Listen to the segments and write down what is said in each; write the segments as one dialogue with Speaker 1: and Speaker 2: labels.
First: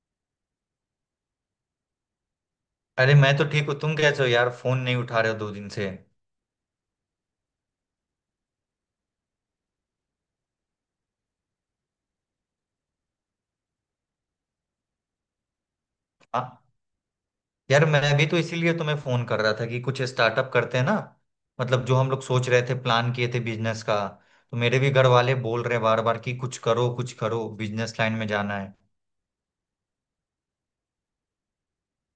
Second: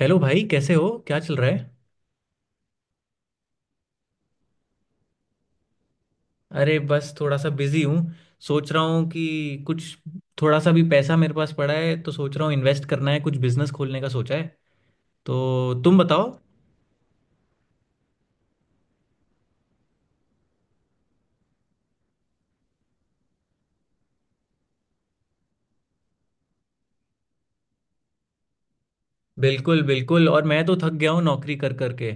Speaker 1: Hello भाई, कैसे हो? क्या चल रहा है।
Speaker 2: अरे मैं तो ठीक हूँ। तुम कैसे हो यार? फोन नहीं उठा रहे हो 2 दिन से।
Speaker 1: अरे बस थोड़ा सा बिजी हूँ। सोच रहा हूँ कि कुछ थोड़ा सा भी पैसा मेरे पास पड़ा है तो सोच रहा हूँ इन्वेस्ट करना है, कुछ बिजनेस खोलने का सोचा है। तो तुम बताओ।
Speaker 2: हाँ यार, मैं भी तो इसीलिए तुम्हें फोन कर रहा था कि कुछ स्टार्टअप करते हैं ना। मतलब जो हम लोग सोच रहे थे, प्लान किए थे बिजनेस का। तो मेरे भी घर वाले बोल रहे बार बार कि कुछ करो कुछ करो, बिजनेस लाइन में जाना है।
Speaker 1: बिल्कुल बिल्कुल, और मैं तो थक गया हूँ नौकरी कर करके।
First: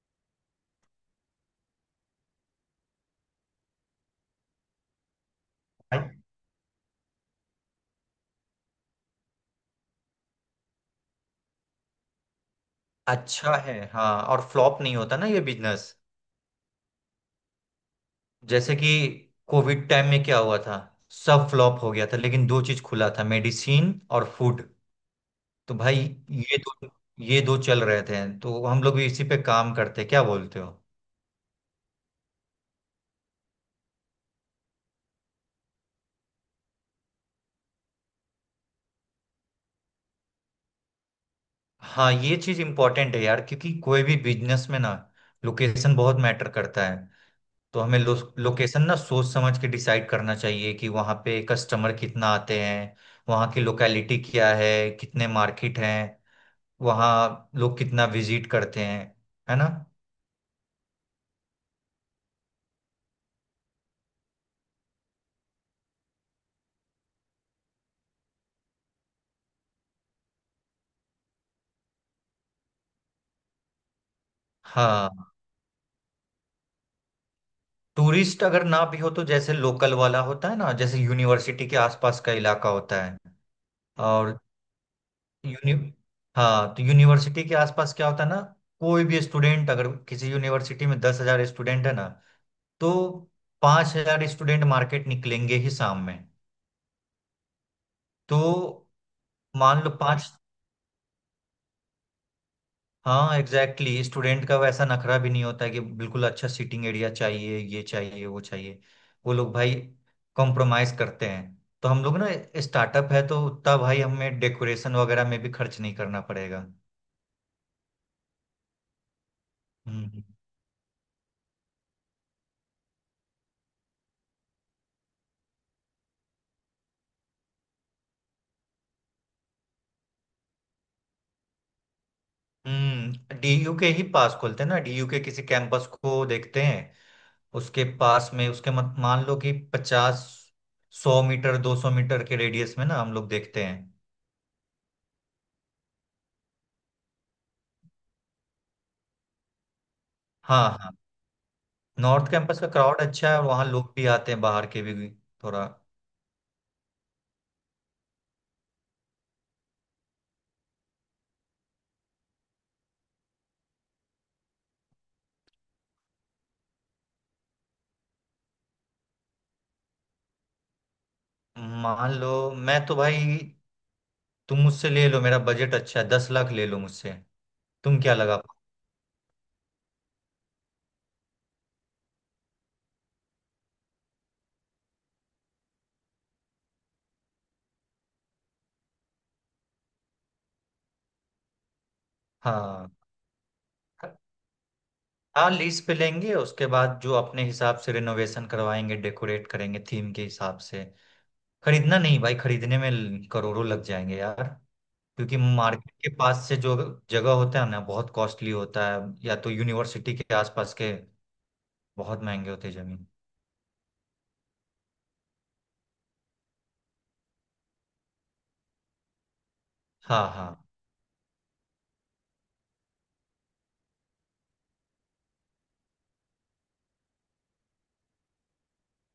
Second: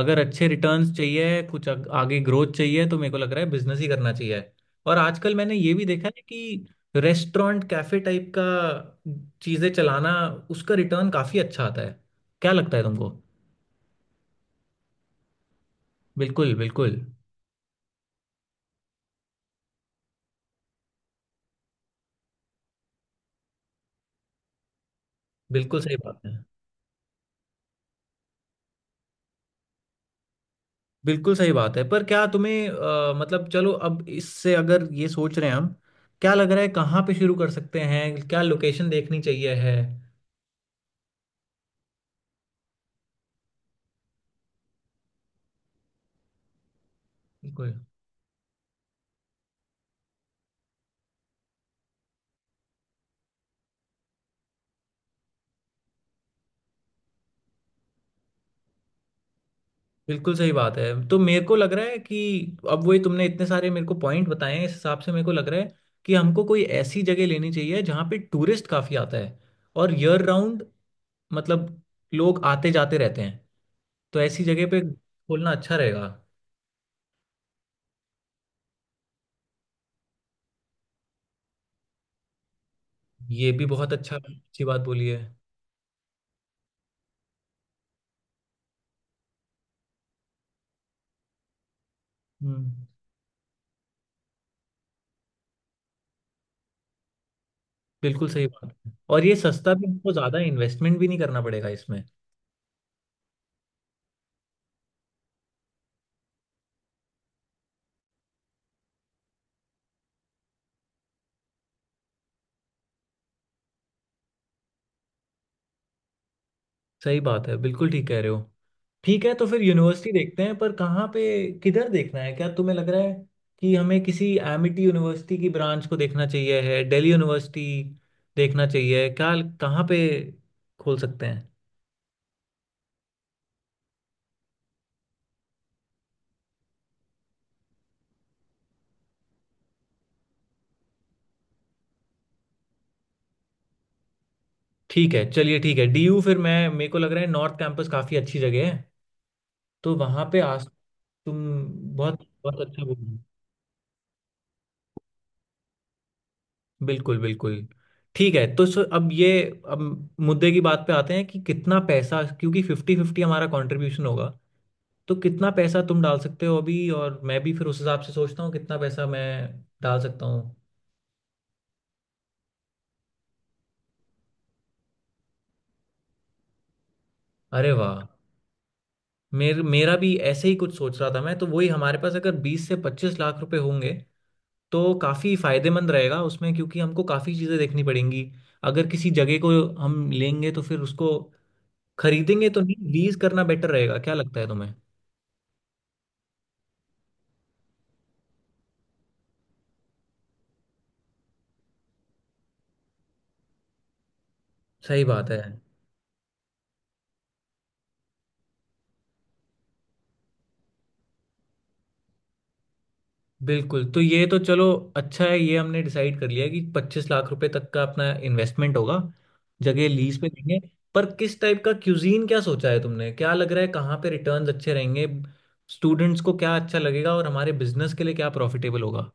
Speaker 1: अगर अच्छे रिटर्न्स चाहिए, कुछ आगे ग्रोथ चाहिए तो मेरे को लग रहा है बिजनेस ही करना चाहिए। और आजकल मैंने ये भी देखा
Speaker 2: भाई,
Speaker 1: है कि रेस्टोरेंट कैफे टाइप का चीज़ें चलाना, उसका रिटर्न काफ़ी अच्छा आता है। क्या लगता है तुमको।
Speaker 2: अच्छा है हाँ, और फ्लॉप नहीं होता ना ये बिजनेस।
Speaker 1: बिल्कुल बिल्कुल।
Speaker 2: जैसे कि कोविड टाइम में क्या हुआ था, सब फ्लॉप हो गया था, लेकिन 2 चीज खुला था, मेडिसिन और फूड। तो
Speaker 1: बिल्कुल सही
Speaker 2: भाई
Speaker 1: बात है।
Speaker 2: ये दो ये दो चल रहे थे, तो हम लोग भी इसी पे काम करते। क्या बोलते हो?
Speaker 1: बिल्कुल सही बात है, पर क्या तुम्हें मतलब चलो अब इससे अगर ये सोच रहे हैं हम, क्या लग रहा है कहाँ पे शुरू कर सकते हैं, क्या लोकेशन देखनी चाहिए है।
Speaker 2: हाँ, ये चीज इम्पोर्टेंट है यार, क्योंकि कोई भी बिजनेस में ना लोकेशन बहुत मैटर करता है।
Speaker 1: बिल्कुल।
Speaker 2: तो हमें लोकेशन ना सोच समझ के डिसाइड करना चाहिए कि वहाँ पे कस्टमर कितना आते हैं, वहाँ की लोकेलिटी क्या है, कितने मार्केट हैं, वहाँ लोग कितना विजिट करते हैं। है ना।
Speaker 1: बिल्कुल सही बात है तो मेरे को लग रहा है कि अब वही तुमने इतने सारे मेरे को पॉइंट बताए हैं, इस हिसाब से मेरे को लग रहा है कि हमको कोई ऐसी जगह लेनी चाहिए जहाँ पे टूरिस्ट काफ़ी आता है और ईयर राउंड, मतलब लोग आते जाते रहते हैं। तो ऐसी जगह पे
Speaker 2: हाँ,
Speaker 1: खोलना अच्छा रहेगा।
Speaker 2: टूरिस्ट अगर ना भी हो तो जैसे लोकल वाला होता है ना, जैसे यूनिवर्सिटी के आसपास का इलाका होता है।
Speaker 1: ये भी बहुत अच्छा,
Speaker 2: और
Speaker 1: अच्छी बात बोली है।
Speaker 2: यूनि हाँ, तो यूनिवर्सिटी के आसपास क्या होता है ना, कोई भी स्टूडेंट, अगर किसी यूनिवर्सिटी में 10,000 स्टूडेंट है ना,
Speaker 1: हम्म।
Speaker 2: तो 5,000 स्टूडेंट मार्केट निकलेंगे ही शाम में।
Speaker 1: बिल्कुल सही बात
Speaker 2: तो
Speaker 1: है, और ये सस्ता
Speaker 2: मान
Speaker 1: भी,
Speaker 2: लो
Speaker 1: हमको
Speaker 2: पांच।
Speaker 1: ज़्यादा इन्वेस्टमेंट भी नहीं करना पड़ेगा इसमें।
Speaker 2: हाँ एग्जैक्टली, स्टूडेंट का वैसा नखरा भी नहीं होता है कि बिल्कुल अच्छा सीटिंग एरिया चाहिए, ये चाहिए वो चाहिए। वो लोग भाई कॉम्प्रोमाइज करते हैं। तो हम लोग ना, स्टार्टअप है, तो उतना भाई हमें डेकोरेशन वगैरह में भी खर्च नहीं करना पड़ेगा।
Speaker 1: सही बात है, बिल्कुल ठीक कह रहे हो। ठीक है तो फिर यूनिवर्सिटी
Speaker 2: हम्म।
Speaker 1: देखते हैं, पर कहाँ पे, किधर देखना है। क्या तुम्हें लग रहा है कि हमें किसी एमिटी यूनिवर्सिटी की ब्रांच को देखना चाहिए है, दिल्ली यूनिवर्सिटी देखना चाहिए क्या, कहाँ पे खोल सकते हैं।
Speaker 2: हम्म, डीयू के ही पास खोलते हैं ना, डीयू के किसी कैंपस को देखते हैं। उसके पास में, उसके मत मान लो कि 50, 100 मीटर, 200 मीटर के रेडियस में ना हम लोग देखते हैं।
Speaker 1: ठीक है, चलिए ठीक है, डीयू फिर, मैं मेरे को लग रहा है नॉर्थ कैंपस काफ़ी अच्छी जगह है। तो वहाँ पे आस।
Speaker 2: हाँ हाँ,
Speaker 1: तुम बहुत
Speaker 2: नॉर्थ कैंपस
Speaker 1: बहुत
Speaker 2: का
Speaker 1: अच्छा
Speaker 2: क्राउड
Speaker 1: बोल।
Speaker 2: अच्छा है, और वहाँ लोग भी आते हैं बाहर के भी, थोड़ा।
Speaker 1: बिल्कुल बिल्कुल। ठीक है, तो सो अब मुद्दे की बात पे आते हैं कि कितना पैसा, क्योंकि 50-50 हमारा कंट्रीब्यूशन होगा। तो कितना पैसा तुम डाल सकते हो अभी, और मैं भी फिर उस हिसाब से सोचता हूँ कितना पैसा मैं डाल सकता हूँ।
Speaker 2: मान लो, मैं तो भाई, तुम मुझसे ले लो, मेरा बजट अच्छा है, 10 लाख ले लो मुझसे।
Speaker 1: अरे
Speaker 2: तुम
Speaker 1: वाह,
Speaker 2: क्या लगा पाओ?
Speaker 1: मेरा भी ऐसे ही कुछ सोच रहा था मैं तो। वही हमारे पास अगर 20 से 25 लाख रुपए होंगे तो काफ़ी फायदेमंद रहेगा उसमें, क्योंकि हमको काफ़ी चीज़ें देखनी पड़ेंगी। अगर किसी जगह को हम लेंगे तो फिर उसको खरीदेंगे तो नहीं,
Speaker 2: हाँ
Speaker 1: लीज करना बेटर रहेगा। क्या लगता है तुम्हें।
Speaker 2: हाँ, लीज पे लेंगे, उसके बाद जो अपने हिसाब से रिनोवेशन करवाएंगे, डेकोरेट करेंगे थीम के हिसाब से। खरीदना नहीं भाई, खरीदने में करोड़ों लग जाएंगे यार।
Speaker 1: सही बात
Speaker 2: क्योंकि
Speaker 1: है
Speaker 2: मार्केट के पास से जो जगह होता है ना, बहुत कॉस्टली होता है। या तो यूनिवर्सिटी के आसपास के बहुत महंगे होते हैं जमीन।
Speaker 1: बिल्कुल। तो ये तो चलो अच्छा है, ये हमने डिसाइड कर लिया कि 25 लाख रुपए तक का अपना इन्वेस्टमेंट होगा, जगह लीज
Speaker 2: हाँ
Speaker 1: पे देंगे।
Speaker 2: हाँ।
Speaker 1: पर किस टाइप का क्यूजीन क्या सोचा है तुमने, क्या लग रहा है कहाँ पे रिटर्न्स अच्छे रहेंगे, स्टूडेंट्स को क्या अच्छा लगेगा और हमारे बिजनेस के लिए क्या प्रॉफिटेबल होगा।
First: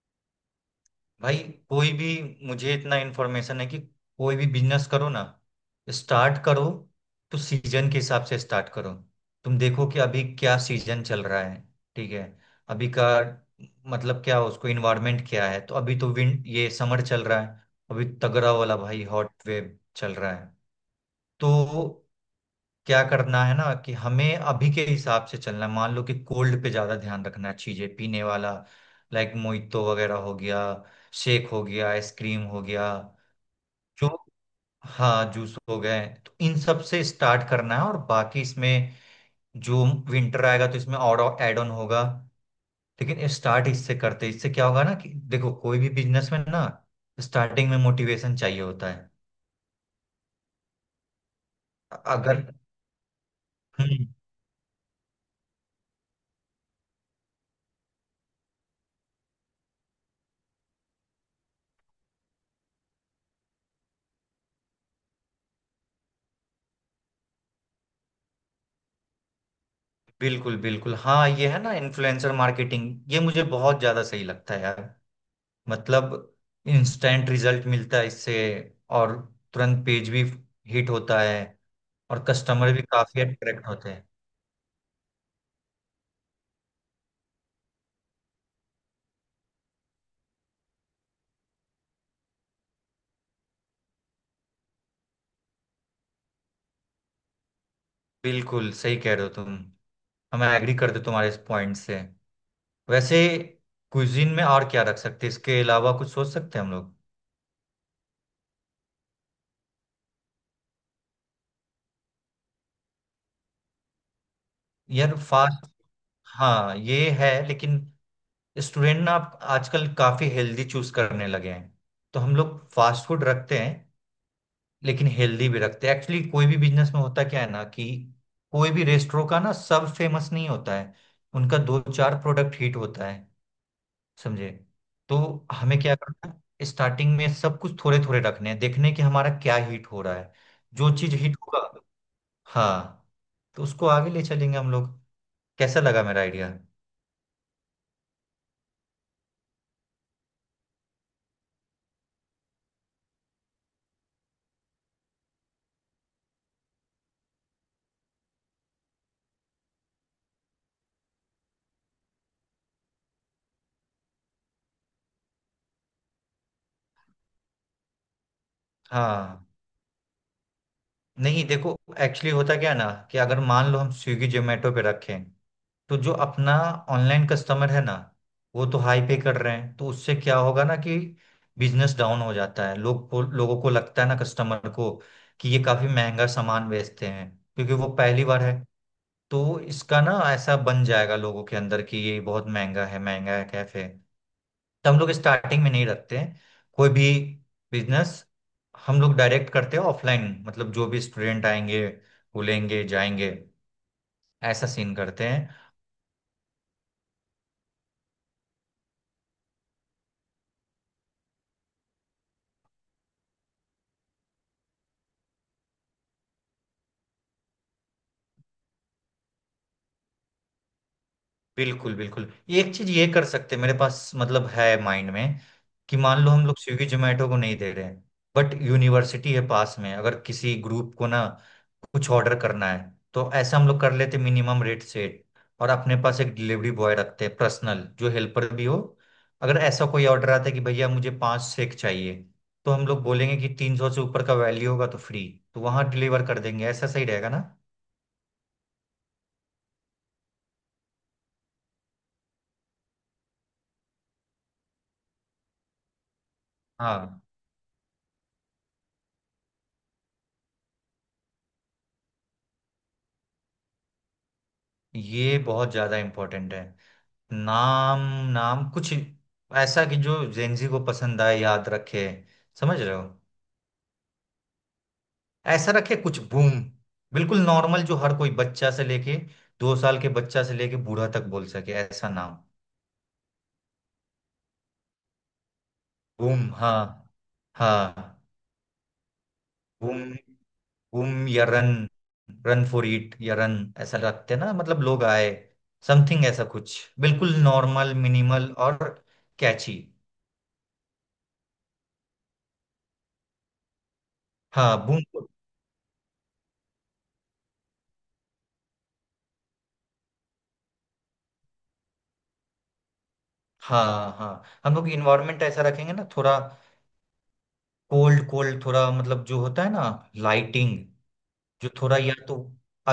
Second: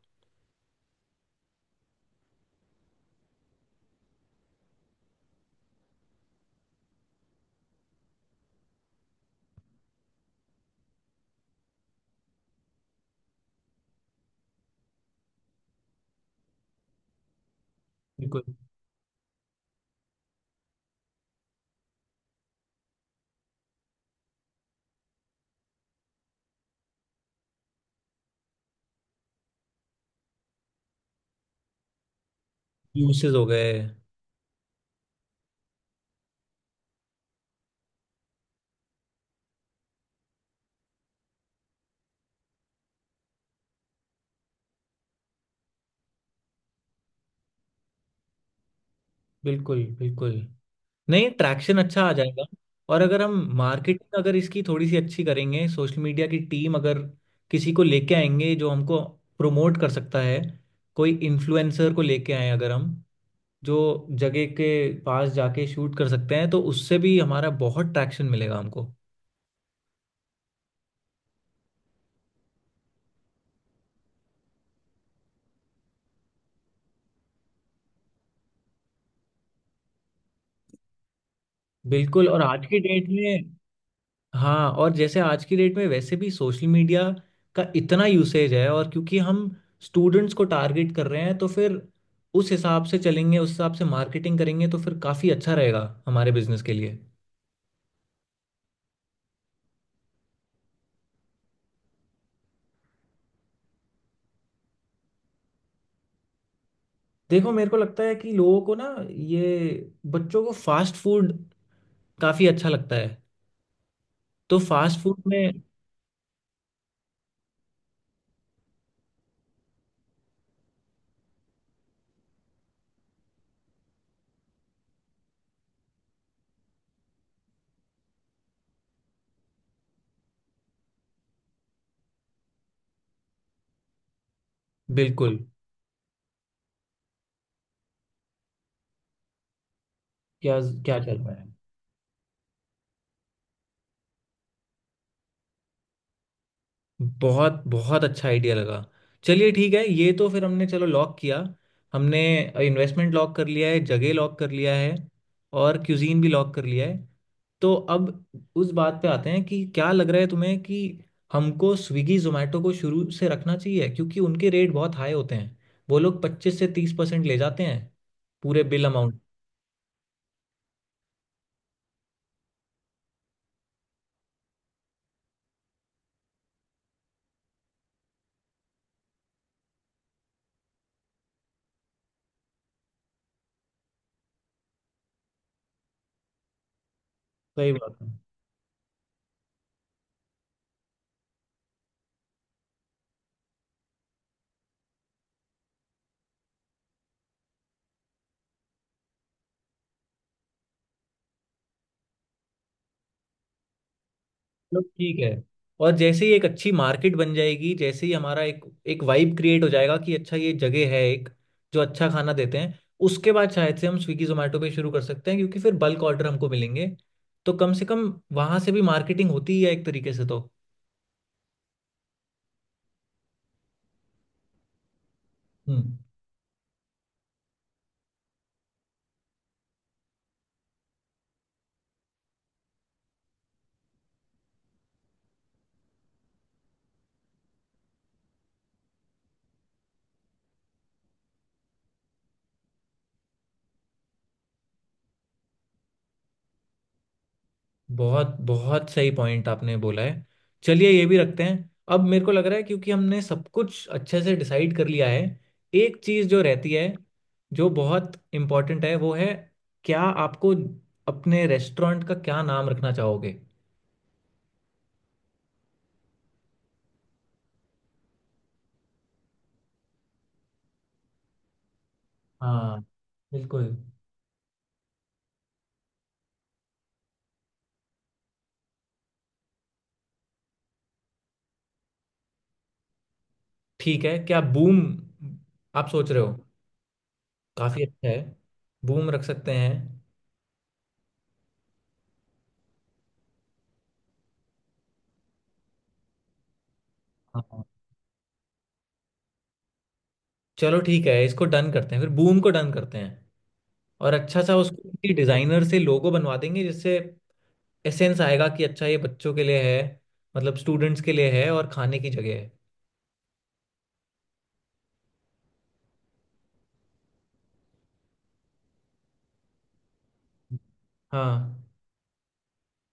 Speaker 2: भाई कोई भी, मुझे इतना इन्फॉर्मेशन है कि कोई भी बिजनेस करो ना, स्टार्ट करो तो सीजन के हिसाब से स्टार्ट करो। तुम देखो कि अभी क्या सीजन चल रहा है, ठीक है? अभी का मतलब क्या, उसको इन्वायरमेंट क्या है। तो अभी तो विंड ये समर चल रहा है, अभी
Speaker 1: बिल्कुल।
Speaker 2: तगड़ा वाला भाई, हॉट वेव चल रहा है। तो क्या करना है ना कि हमें अभी के हिसाब से चलना है। मान लो कि कोल्ड पे ज्यादा ध्यान रखना है, चीजें पीने वाला, लाइक मोइतो वगैरह हो गया, शेक हो गया, आइसक्रीम हो गया,
Speaker 1: यूसेस हो गए।
Speaker 2: जो, हाँ जूस हो गए। तो इन सब से स्टार्ट करना है, और बाकी इसमें जो विंटर आएगा तो इसमें और एड ऑन होगा। लेकिन स्टार्ट इससे करते, इससे क्या होगा ना कि देखो, कोई भी बिजनेस में ना स्टार्टिंग में मोटिवेशन चाहिए होता है।
Speaker 1: बिल्कुल बिल्कुल, नहीं ट्रैक्शन अच्छा आ
Speaker 2: अगर।
Speaker 1: जाएगा। और अगर हम
Speaker 2: हम्म।
Speaker 1: मार्केटिंग अगर इसकी थोड़ी सी अच्छी करेंगे, सोशल मीडिया की टीम अगर किसी को लेके आएंगे जो हमको प्रमोट कर सकता है, कोई इन्फ्लुएंसर को लेके आए अगर हम, जो जगह के पास जाके शूट कर सकते हैं, तो उससे भी हमारा बहुत ट्रैक्शन मिलेगा हमको।
Speaker 2: बिल्कुल बिल्कुल हाँ, ये है ना इन्फ्लुएंसर मार्केटिंग, ये मुझे बहुत ज्यादा सही लगता है यार। मतलब इंस्टेंट रिजल्ट मिलता है इससे, और तुरंत पेज भी हिट होता है। और
Speaker 1: बिल्कुल, और आज
Speaker 2: कस्टमर
Speaker 1: की
Speaker 2: भी
Speaker 1: डेट
Speaker 2: काफी
Speaker 1: में।
Speaker 2: अट्रैक्ट होते हैं।
Speaker 1: हाँ, और जैसे आज की डेट में वैसे भी सोशल मीडिया का इतना यूसेज है, और क्योंकि हम स्टूडेंट्स को टारगेट कर रहे हैं तो फिर उस हिसाब से चलेंगे, उस हिसाब से मार्केटिंग करेंगे तो फिर काफ़ी अच्छा रहेगा हमारे बिजनेस के लिए।
Speaker 2: बिल्कुल सही कह रहे हो तुम। हम एग्री करते तुम्हारे इस पॉइंट से। वैसे कुजीन में और क्या रख सकते हैं? इसके अलावा कुछ सोच सकते हैं हम लोग?
Speaker 1: देखो मेरे को लगता है कि लोगों को ना, ये बच्चों को फास्ट फूड काफ़ी अच्छा लगता है। तो फास्ट
Speaker 2: यार
Speaker 1: फूड में।
Speaker 2: फास्ट, हाँ ये है, लेकिन स्टूडेंट ना आप आजकल काफी हेल्दी चूज करने लगे हैं। तो हम लोग फास्ट फूड रखते हैं, लेकिन हेल्दी भी रखते हैं। एक्चुअली कोई भी बिजनेस में होता क्या है ना कि कोई भी रेस्टोरेंट का ना, सब फेमस नहीं होता है। उनका दो चार प्रोडक्ट हिट होता है। समझे? तो
Speaker 1: बिल्कुल।
Speaker 2: हमें क्या करना है, स्टार्टिंग में सब कुछ थोड़े थोड़े रखने हैं, देखने कि हमारा क्या हिट हो रहा है।
Speaker 1: क्या
Speaker 2: जो
Speaker 1: क्या
Speaker 2: चीज
Speaker 1: चल रहा
Speaker 2: हिट
Speaker 1: है।
Speaker 2: होगा, हाँ, तो उसको आगे ले चलेंगे हम लोग। कैसा लगा मेरा आइडिया?
Speaker 1: बहुत बहुत अच्छा आइडिया लगा। चलिए ठीक है, ये तो फिर हमने चलो लॉक किया। हमने इन्वेस्टमेंट लॉक कर लिया है, जगह लॉक कर लिया है और क्यूजीन भी लॉक कर लिया है। तो अब उस बात पे आते हैं कि क्या लग रहा है तुम्हें कि हमको स्विगी जोमेटो को शुरू से रखना चाहिए, क्योंकि उनके रेट बहुत हाई होते हैं। वो लोग 25 से 30% ले जाते हैं पूरे बिल अमाउंट।
Speaker 2: हाँ, नहीं देखो, एक्चुअली होता क्या है ना कि अगर मान लो हम स्विगी जोमेटो पे रखें, तो जो अपना ऑनलाइन कस्टमर है ना, वो तो हाई पे कर रहे हैं। तो उससे क्या होगा ना कि बिजनेस डाउन हो जाता है। लोगों को लगता है ना, कस्टमर को कि ये काफी महंगा सामान बेचते हैं,
Speaker 1: सही
Speaker 2: क्योंकि वो
Speaker 1: बात है।
Speaker 2: पहली बार है। तो इसका ना ऐसा बन जाएगा लोगों के अंदर कि ये बहुत महंगा है, महंगा है कैफे। तो हम लोग स्टार्टिंग में नहीं रखते हैं कोई भी बिजनेस। हम लोग डायरेक्ट करते हैं ऑफलाइन, मतलब जो भी स्टूडेंट आएंगे वो लेंगे जाएंगे, ऐसा
Speaker 1: चलो
Speaker 2: सीन
Speaker 1: ठीक
Speaker 2: करते
Speaker 1: है,
Speaker 2: हैं।
Speaker 1: और जैसे ही एक अच्छी मार्केट बन जाएगी, जैसे ही हमारा एक एक वाइब क्रिएट हो जाएगा कि अच्छा ये जगह है एक, जो अच्छा खाना देते हैं, उसके बाद शायद से हम स्विगी जोमेटो पे शुरू कर सकते हैं, क्योंकि फिर बल्क ऑर्डर हमको मिलेंगे। तो कम से कम वहां से भी मार्केटिंग होती ही है एक तरीके से तो।
Speaker 2: बिल्कुल बिल्कुल, ये एक चीज ये कर सकते हैं, मेरे पास मतलब है माइंड में
Speaker 1: हम्म।
Speaker 2: कि मान लो हम लोग स्विगी जोमेटो को नहीं दे रहे हैं, बट यूनिवर्सिटी है पास में, अगर किसी ग्रुप को ना कुछ ऑर्डर करना है, तो ऐसा हम लोग कर लेते, मिनिमम रेट सेट। और अपने पास एक डिलीवरी बॉय रखते हैं पर्सनल, जो हेल्पर भी हो। अगर ऐसा कोई ऑर्डर आता है कि भैया मुझे 5 सेक चाहिए, तो हम लोग बोलेंगे कि 300 से ऊपर का वैल्यू होगा तो फ्री, तो वहां डिलीवर कर देंगे। ऐसा सही रहेगा ना?
Speaker 1: बहुत बहुत सही पॉइंट आपने बोला है। चलिए ये भी रखते हैं। अब मेरे को लग रहा है क्योंकि हमने सब कुछ अच्छे से डिसाइड कर लिया है, एक चीज़ जो रहती है,
Speaker 2: हाँ,
Speaker 1: जो बहुत इम्पोर्टेंट है वो है, क्या आपको, अपने रेस्टोरेंट का क्या नाम रखना चाहोगे।
Speaker 2: ये बहुत ज्यादा इम्पोर्टेंट है। नाम नाम कुछ ऐसा कि जो जेंजी को पसंद आए, याद रखे,
Speaker 1: हाँ।
Speaker 2: समझ रहे हो?
Speaker 1: बिल्कुल।
Speaker 2: ऐसा रखे कुछ, बूम। बिल्कुल नॉर्मल, जो हर कोई बच्चा से लेके, 2 साल के बच्चा से लेके बूढ़ा तक बोल सके, ऐसा नाम।
Speaker 1: ठीक है, क्या बूम आप सोच रहे हो।
Speaker 2: बूम। हाँ
Speaker 1: काफ़ी अच्छा है,
Speaker 2: हाँ।
Speaker 1: बूम रख सकते हैं।
Speaker 2: बूम, बूम या रन, रन फॉर इट या रन। ऐसा रखते ना, मतलब लोग आए, समथिंग ऐसा कुछ बिल्कुल
Speaker 1: हाँ।
Speaker 2: नॉर्मल, मिनिमल और कैची।
Speaker 1: चलो ठीक है, इसको डन करते हैं, फिर बूम को डन करते हैं। और अच्छा सा
Speaker 2: हाँ बूम।
Speaker 1: उसको डिजाइनर से लोगो बनवा देंगे जिससे एसेंस आएगा कि अच्छा ये बच्चों के लिए है, मतलब स्टूडेंट्स के लिए है और खाने की जगह है।
Speaker 2: हाँ हाँ, हम लोग इन्वायरमेंट ऐसा रखेंगे ना थोड़ा, कोल्ड कोल्ड थोड़ा, मतलब जो होता है ना लाइटिंग, जो
Speaker 1: हाँ।
Speaker 2: थोड़ा, या तो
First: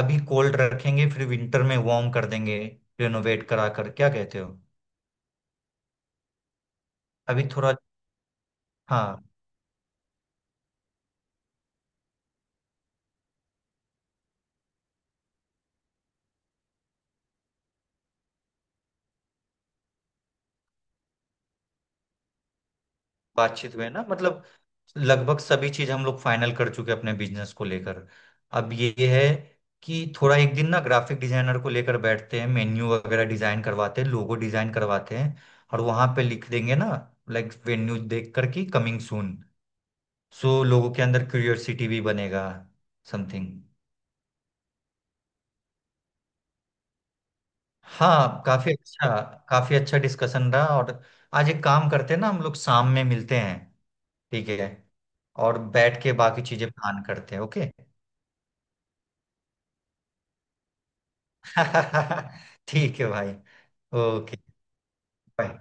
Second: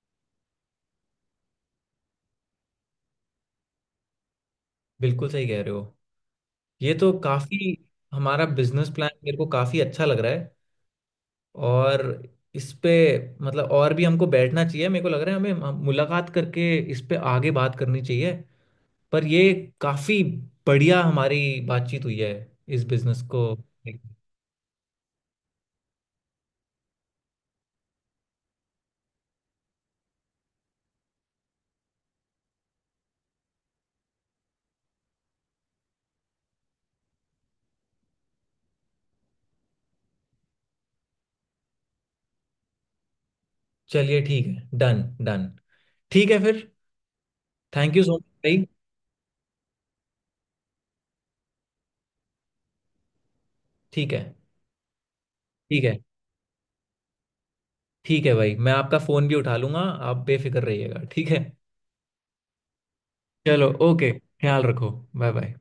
Speaker 2: अभी कोल्ड रखेंगे, फिर विंटर में वार्म कर देंगे, रिनोवेट करा कर। क्या कहते हो?
Speaker 1: बिल्कुल सही कह रहे हो। ये तो
Speaker 2: अभी
Speaker 1: काफी,
Speaker 2: थोड़ा,
Speaker 1: हमारा बिजनेस प्लान
Speaker 2: हाँ।
Speaker 1: मेरे को काफी अच्छा लग रहा है। और इस पे, मतलब और भी हमको बैठना चाहिए, मेरे को लग रहा है हमें मुलाकात करके इस पे आगे बात करनी चाहिए। पर ये काफी बढ़िया हमारी बातचीत हुई है इस बिजनेस को।
Speaker 2: बातचीत हुई है ना, मतलब लगभग सभी चीज हम लोग फाइनल कर चुके हैं अपने बिजनेस को लेकर। अब ये है कि थोड़ा एक दिन ना ग्राफिक डिजाइनर को लेकर बैठते हैं, मेन्यू वगैरह डिजाइन करवाते हैं, लोगो डिजाइन करवाते हैं। और वहां पे लिख देंगे ना, लाइक वेन्यू देख कर कि कमिंग सून। सो लोगों के अंदर क्यूरियोसिटी भी बनेगा, समथिंग।
Speaker 1: चलिए ठीक है, डन डन। ठीक है फिर, थैंक यू सो मच
Speaker 2: हाँ,
Speaker 1: भाई।
Speaker 2: काफी अच्छा, काफी अच्छा डिस्कशन रहा। और आज एक काम करते हैं ना, हम लोग शाम में मिलते हैं।
Speaker 1: ठीक है।
Speaker 2: ठीक है? और
Speaker 1: ठीक है।
Speaker 2: बैठ के बाकी चीजें प्लान करते हैं। ओके
Speaker 1: ठीक है भाई, मैं आपका फोन भी उठा लूंगा, आप बेफिक्र रहिएगा ठीक है।
Speaker 2: ठीक है भाई।
Speaker 1: चलो ओके।
Speaker 2: ओके।
Speaker 1: ख्याल रखो। Bye bye.